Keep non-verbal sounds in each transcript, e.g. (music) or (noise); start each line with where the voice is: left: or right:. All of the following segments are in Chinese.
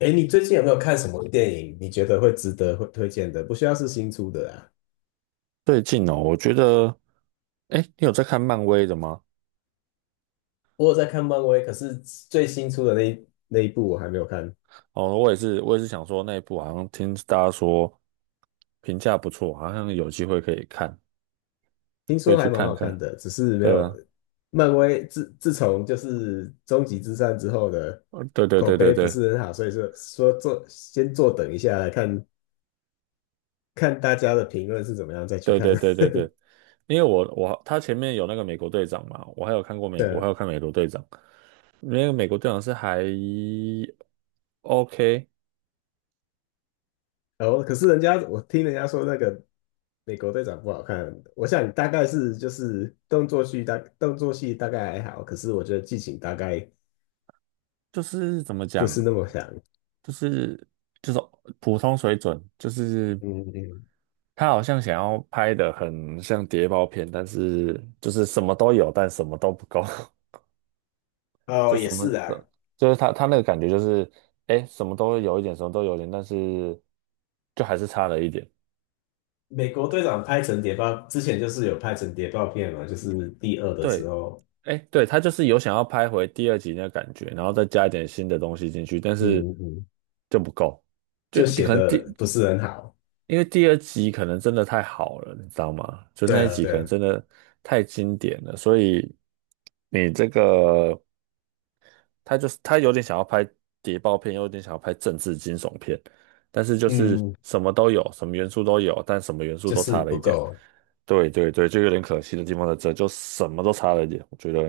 left: 哎，你最近有没有看什么电影？你觉得会值得会推荐的？不需要是新出的啊。
right: 最近哦，我觉得，哎，你有在看漫威的吗？
left: 我有在看漫威，可是最新出的那一部我还没有看，
right: 哦，我也是，想说那一部好像听大家说评价不错，好像有机会可以看，
left: 听说
right: 会去
left: 还蛮
right: 看
left: 好看
right: 看。
left: 的，只是没
right: 对
left: 有。
right: 啊，
left: 漫威自从就是终极之战之后的
right: 对对
left: 口
right: 对对
left: 碑不
right: 对
left: 是很好，所以说先坐等一下来看看大家的评论是怎么样，再去
right: 对
left: 看。
right: 对对对对，因为他前面有那个美国队长嘛，我还有
left: (laughs)
right: 看美国队长，那个美国队长是还 OK，
left: 哦，可是我听人家说那个美国队长不好看，我想大概是就是动作戏大概还好，可是我觉得剧情大概
right: 就是怎么
left: 不
right: 讲，
left: 是那么想。
right: 就是就是普通水准，就是
left: 嗯嗯。
right: 他好像想要拍的很像谍报片，但是就是什么都有，但什么都不够。(laughs)
left: 哦，
right: 就
left: 也
right: 什么
left: 是啊，
right: 就是他那个感觉就是，哎，什么都有一点，什么都有一点，但是就还是差了一点。
left: 美国队长拍成谍报，之前就是有拍成谍报片嘛，就是第二的时
right: 对，
left: 候，
right: 哎，对，他就是有想要拍回第二集那个感觉，然后再加一点新的东西进去，但是
left: 嗯嗯嗯，
right: 就不够。就
left: 就写
right: 可能第
left: 的不是很好。
right: 因为第二集可能真的太好了，你知道吗？就
left: 对
right: 那一
left: 啊，
right: 集可
left: 对
right: 能
left: 啊，
right: 真的太经典了，所以你这个他就是他有点想要拍谍报片，又有点想要拍政治惊悚片，但是就是
left: 嗯，
right: 什么都有，什么元素都有，但什么元素
left: 就
right: 都
left: 是
right: 差了
left: 不
right: 一点。
left: 够。
right: 对对对，就有点可惜的地方在这，就什么都差了一点，我觉得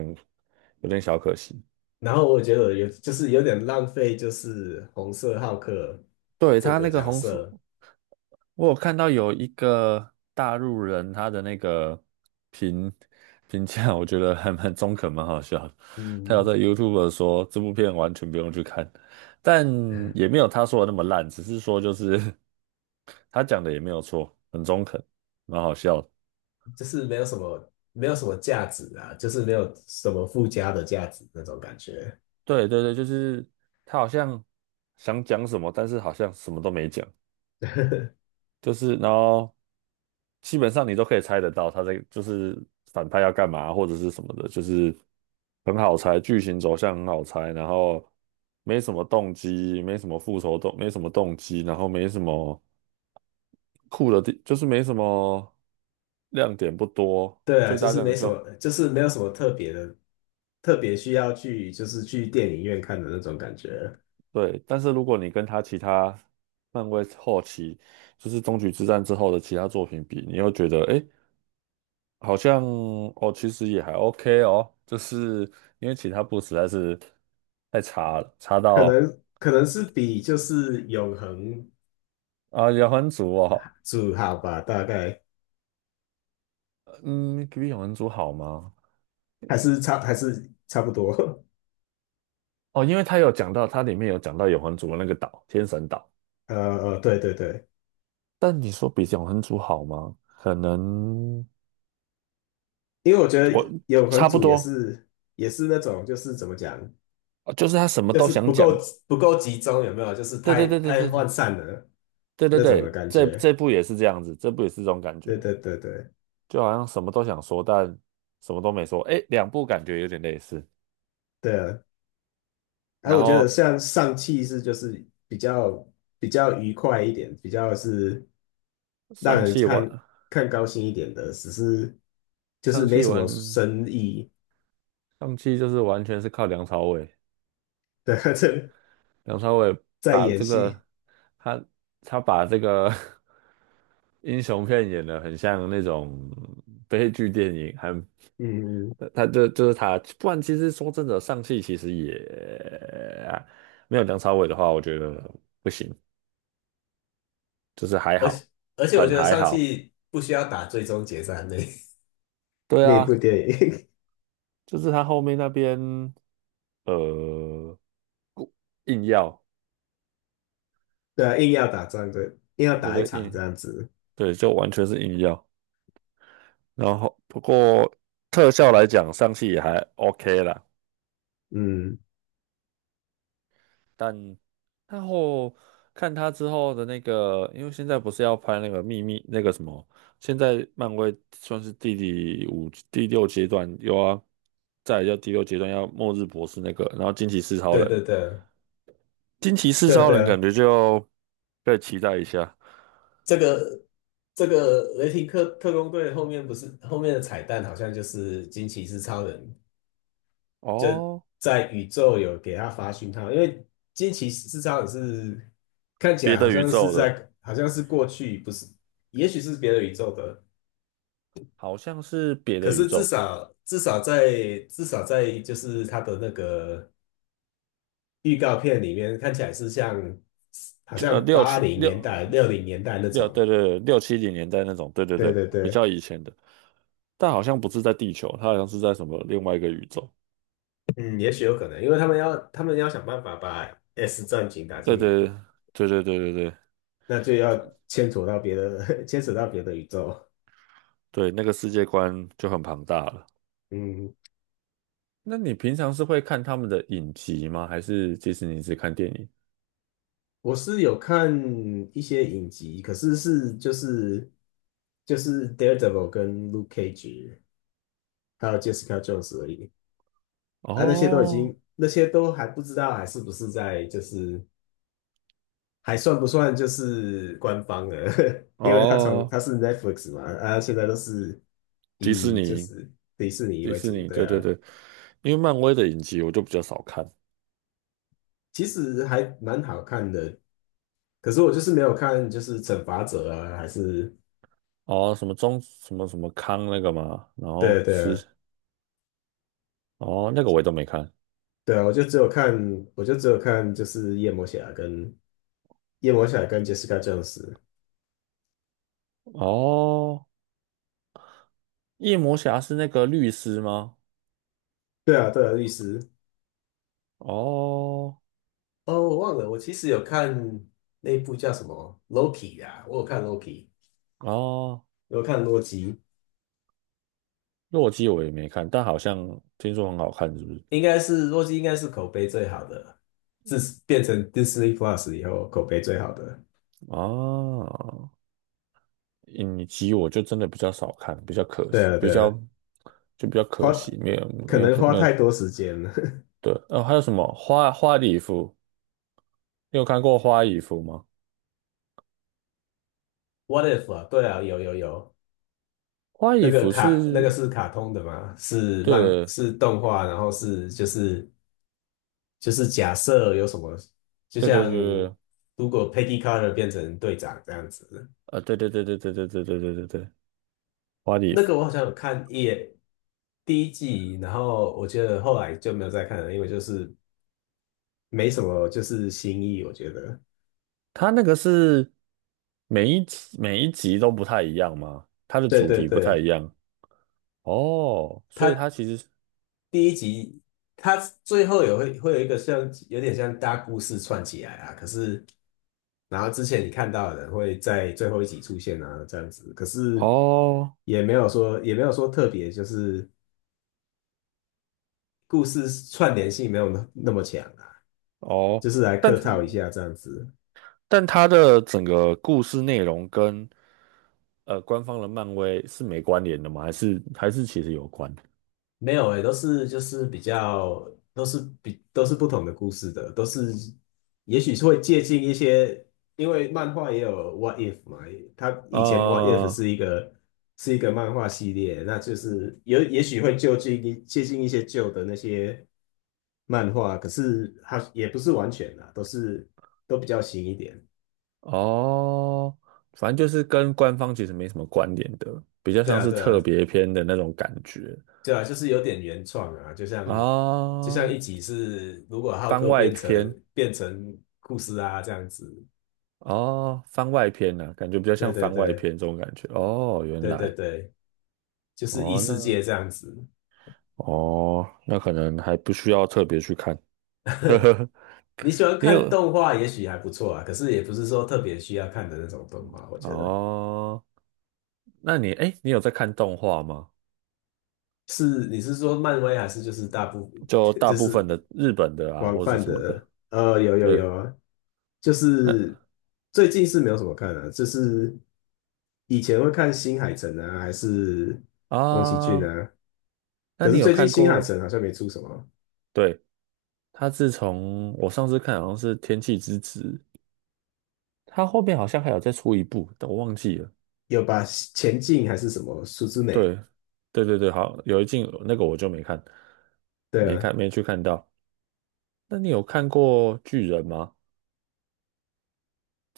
right: 有点小可惜。
left: 然后我觉得就是有点浪费，就是红色浩克
right: 对，
left: 这
right: 他
left: 个
right: 那个
left: 角
right: 红色。
left: 色。
right: 我有看到有一个大陆人，他的那个评评价，我觉得还蛮中肯，蛮好笑的。他有
left: 嗯，
right: 在 YouTube 说这部片完全不用去看，但也没有他说的那么烂，只是说就是 (laughs) 他讲的也没有错，很中肯，蛮好笑的。
left: 就是没有什么价值啊，就是没有什么附加的价值那种感觉。
right: 对对对，就是他好像想讲什么，但是好像什么都没讲。
left: (laughs)
right: 就是然后基本上你都可以猜得到他在就是反派要干嘛或者是什么的，就是很好猜，剧情走向很好猜，然后没什么动机，没什么复仇动，没什么动机，然后没什么酷的地，就是没什么亮点不多，
left: 对啊，
right: 最
left: 就
right: 大
left: 是
right: 亮
left: 没
right: 点
left: 什
right: 就
left: 么，就是没有什么特别的，特别需要就是去电影院看的那种感觉，
right: 对。但是如果你跟他其他漫威后期就是终局之战之后的其他作品比，你又觉得诶好像哦，其实也还 OK 哦，就是因为其他部实在是太差了，差
left: 可
right: 到
left: 能可能是比就是永恒
right: 啊，永恒族哦，
left: 主好吧，大概
right: 嗯，比永恒族好吗？
left: 还是差不多。(laughs)
right: 哦，因为他有讲到，它里面有讲到永恒族的那个岛，天神岛，
left: 呃对对对，
right: 但你说比永恒族好吗？可能
left: 因为我觉
right: 我
left: 得永恒
right: 差不
left: 主
right: 多。
left: 也是那种就是怎么讲。
right: 哦就是他什么
left: 就
right: 都
left: 是
right: 想讲，
left: 不够集中，有没有？就是
right: 对
left: 太
right: 对对对
left: 太
right: 对对
left: 涣散了
right: 对对
left: 那种的
right: 对，
left: 感
right: 这
left: 觉。
right: 这部也是这样子，这部也是这种感觉，
left: 对对对对
right: 就好像什么都想说，但什么都没说，哎，两部感觉有点类似。
left: 对啊！哎，
right: 然
left: 我觉得
right: 后
left: 像上汽是就是比较愉快一点，比较是让
right: 上
left: 人
right: 汽完
left: 看高兴一点的，只是就是
right: 上
left: 没
right: 汽
left: 什么
right: 完
left: 深意
right: 上汽就是完全是靠梁朝伟，
left: 对，(laughs)
right: 梁朝伟
left: 在
right: 把
left: 演
right: 这
left: 戏。
right: 个他他把这个 (laughs) 英雄片演的很像那种悲剧电影，很
left: 嗯，
right: 他就就是他，不然其实说真的，上汽其实也没有梁朝伟的话，我觉得不行，就是还
left: 而且
right: 好，
left: 而且我
right: 很
left: 觉得
right: 还
left: 上
right: 好。
left: 汽不需要打最终决战
right: 对
left: 那一部
right: 啊，
left: 电影，
right: 就是他后面那边呃硬要，
left: (laughs) 对啊，硬要打仗，对，硬要
right: 对不
left: 打一
right: 对？
left: 场这样子。
right: 对，就完全是硬要。然后不过特效来讲，上汽也还 OK 啦，
left: 嗯。
right: 但然后看他之后的那个，因为现在不是要拍那个秘密那个什么，现在漫威算是第五第六阶段有啊，又要再来就第六阶段要末日博士那个，然后惊奇四超
left: 对
right: 人，
left: 对对，
right: 惊奇四
left: 对
right: 超人
left: 对，
right: 感觉就可以期待一下。
left: 这个这个雷霆特工队后面不是后面的彩蛋，好像就是惊奇四超人就
right: 哦，
left: 在宇宙有给他发讯号，因为惊奇四超人是看起
right: 别
left: 来好
right: 的宇
left: 像是
right: 宙的，
left: 在好像是过去，不是，也许是别的宇宙的，
right: 好像是别
left: 可
right: 的宇
left: 是
right: 宙。
left: 至少在就是他的那个预告片里面看起来是像好
right: 就
left: 像
right: 六
left: 八
right: 七
left: 零年
right: 六
left: 代60年代那
right: 六
left: 种，
right: 对对对，六七零年代那种，对对
left: 对
right: 对，
left: 对
right: 比
left: 对。
right: 较以前的，但好像不是在地球，它好像是在什么另外一个宇宙。
left: 嗯，也许有可能，因为他们要想办法把 S 战警打
right: 对
left: 进来
right: 对
left: 嘛，
right: 对对对对对
left: 那就要牵扯到别的 (laughs) 牵扯到别的宇宙。
right: 对，那个世界观就很庞大了。
left: 嗯，
right: 那你平常是会看他们的影集吗？还是迪士尼只看电影？
left: 我是有看一些影集，可是就是 Daredevil 跟 Luke Cage 还有 Jessica Jones 而已啊，
right: 哦
left: 那些都还不知道还是不是在就是还算不算就是官方的？(laughs) 因为
right: 哦，
left: 它是 Netflix 嘛，啊，现在都是
right: 迪士
left: 以就
right: 尼，
left: 是迪士尼
right: 迪
left: 为
right: 士
left: 主，
right: 尼，
left: 对
right: 对对
left: 啊，
right: 对，因为漫威的影集我就比较少看。
left: 其实还蛮好看的。可是我就是没有看，就是惩罚者啊，还是
right: 哦，什么中什么什么康那个嘛，然
left: 对
right: 后
left: 啊对啊
right: 是哦那个我也都没看。
left: 对啊，我就只有看就是夜魔侠跟 Jessica Jones，
right: 哦，夜魔侠是那个律师吗？
left: 对啊对啊，律师。
right: 哦
left: 哦，我忘了，我其实有看那一部叫什么《Loki》啊，我有看《Loki》，
right: 哦，
left: 我有看《洛基》。
right: 洛基我也没看，但好像听说很好看，是不是？
left: 应该是洛基，应该是口碑最好的，自变成 Disney Plus 以后口碑最好的。
right: 啊，影集我就真的比较少看，比较可
left: 对
right: 惜，
left: 啊，
right: 比
left: 对
right: 较
left: 啊，
right: 就比较
left: 花
right: 可惜，没有
left: 可
right: 没有
left: 能花
right: 没有。
left: 太多时间了。
right: 对，哦，还有什么花礼服？你有看过花礼服吗？
left: (laughs) What if 啊？对啊，有有有，
right: 花
left: 那
right: 里
left: 个
right: 服
left: 卡那个
right: 是，
left: 是卡通的嘛？
right: 对
left: 是动画，然后就是假设有什么，就
right: 对对对
left: 像
right: 对，
left: 如果 Peggy Carter 变成队长这样子，
right: 对对对对对对对对对对对，花礼
left: 那
right: 服。
left: 个我好像有看一眼第一季，然后我觉得后来就没有再看了，因为就是没什么就是新意，我觉得。
right: 它那个是每一集每一集都不太一样吗？它的
left: 对
right: 主
left: 对
right: 题不太
left: 对，
right: 一样哦，所以
left: 他
right: 它其实是
left: 第一集，他最后也会有一个有点像大故事串起来啊，可是然后之前你看到的人会在最后一集出现啊，这样子，可是
right: 哦
left: 也没有说特别，就是故事串联性没有那么强啊，
right: 哦，
left: 就是来
right: 但
left: 客
right: 它
left: 套一下这样子。
right: 但它的整个故事内容跟官方的漫威是没关联的吗？还是其实有关？
left: 没有诶，都是就是比较都是不同的故事的，都是也许是会借鉴一些，因为漫画也有 What If 嘛，它以前 What If
right: 啊？
left: 是一个漫画系列，那就是有也许会就近一接近一些旧的那些漫画，可是它也不是完全啊，都比较新一点。
right: 哦，反正就是跟官方其实没什么关联的，比较
left: 对
right: 像
left: 啊，
right: 是
left: 对
right: 特
left: 啊，
right: 别篇的那种感觉
left: 对啊，就是有点原创啊，就像
right: 啊，
left: 一集是如果浩
right: 番
left: 克
right: 外篇。
left: 变成库斯啊这样子，
right: 哦，番外篇呢、感觉比较
left: 对
right: 像
left: 对
right: 番外
left: 对
right: 篇这种感觉。哦，原
left: 对对
right: 来，
left: 对，就是异
right: 哦，
left: 世
right: 那
left: 界这样子。
right: 哦，那可能还不需要特别去看。
left: 你喜欢
right: 你
left: 看
right: 有
left: 动画，也许还不错啊，可是也不是说特别需要看的那种动画，我觉得
right: 哦？那你哎，你有在看动画吗？
left: 是你是说漫威还是就是大部
right: 就
left: (laughs)
right: 大
left: 就
right: 部
left: 是
right: 分的日本的啊，
left: 广
right: 或者
left: 泛
right: 什么的。
left: 的，有有
right: 对，
left: 有啊，就
right: 那
left: 是最近是没有什么看的、就是以前会看新海诚啊，还是宫崎骏
right: 啊，
left: 啊，
right: 那
left: 可
right: 你
left: 是
right: 有
left: 最近
right: 看
left: 新海
right: 过？
left: 诚好像没出什么，
right: 对，他自从我上次看好像是《天气之子》，他后面好像还有再出一部，但我忘记了。
left: 有把前进还是什么数之美，
right: 对，对对对，好，有一进那个我就没看，
left: 对啊，
right: 没去看到。那你有看过巨人吗？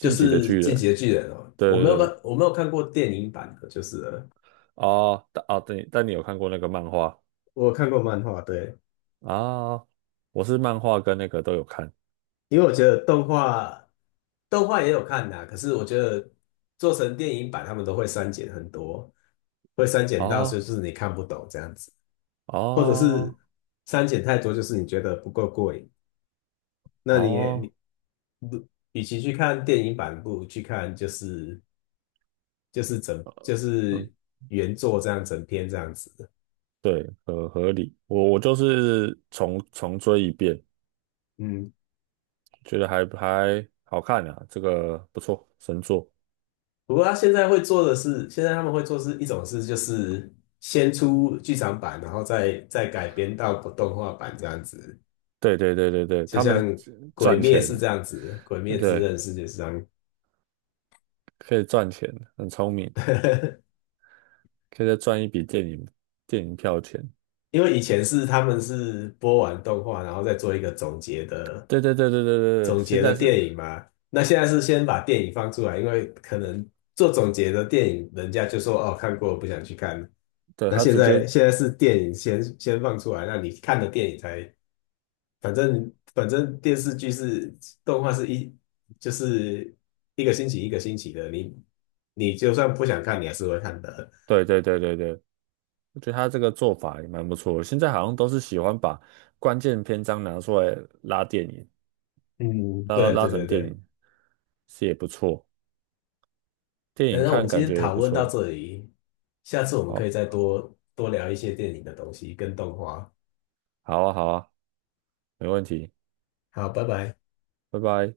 left: 就
right: 击的
left: 是
right: 巨
left: 《进击
right: 人，
left: 的巨人》哦，
right: 对
left: 我没有
right: 对
left: 看，
right: 对，
left: 我没有看过电影版的，就是了
right: 哦，哦，对，但你有看过那个漫画
left: 我有看过漫画，对，
right: 啊？我是漫画跟那个都有看，
left: 因为我觉得动画也有看呐、可是我觉得做成电影版，他们都会删减很多，会删减到就
right: 哦
left: 是你看不懂这样子，或者是
right: 哦
left: 删减太多，就是你觉得不够过瘾。那你也
right: 哦，
left: 你不，与其去看电影版，不如去看就是就是整就
right: 嗯，
left: 是原作这样整篇这样子。
right: 对，合理。我就是重追一遍，
left: 嗯，
right: 觉得还好看啊，这个不错，神作。
left: 不过他现在会做的是，现在他们会做是一种事，就是先出剧场版，然后再改编到动画版这样子，
right: 对对对对对，
left: 就
right: 他
left: 像
right: 们
left: 《鬼
right: 赚
left: 灭》
right: 钱，
left: 是这样子，《鬼灭之
right: 对。
left: 刃》是就是这样，
right: 可以赚钱，很聪明，可以再赚一笔电影票钱。
left: 因为以前是他们是播完动画，然后再做一个
right: 对对对对对对对，
left: 总
right: 现
left: 结的
right: 在
left: 电
right: 是，
left: 影嘛。那现在是先把电影放出来，因为可能做总结的电影，人家就说哦看过不想去看。
right: 对，
left: 那
right: 他
left: 现
right: 直接，
left: 在是电影先放出来，那你看的电影才，反正电视剧是动画是一就是一个星期一个星期的，你就算不想看，你还是会看的。
right: 对对对对对，我觉得他这个做法也蛮不错的。现在好像都是喜欢把关键篇章拿出来拉电影，
left: 嗯，
right: 拉
left: 对
right: 拉
left: 对对
right: 成电
left: 对，
right: 影，是也不错，电影
left: 那我们
right: 看
left: 今
right: 感
left: 天
right: 觉也
left: 讨
right: 不
left: 论到
right: 错。
left: 这里，下次我们
right: 哦，
left: 可以再多多聊一些电影的东西跟动画。
right: 好啊好啊，没问题，
left: 好，拜拜。
right: 拜拜。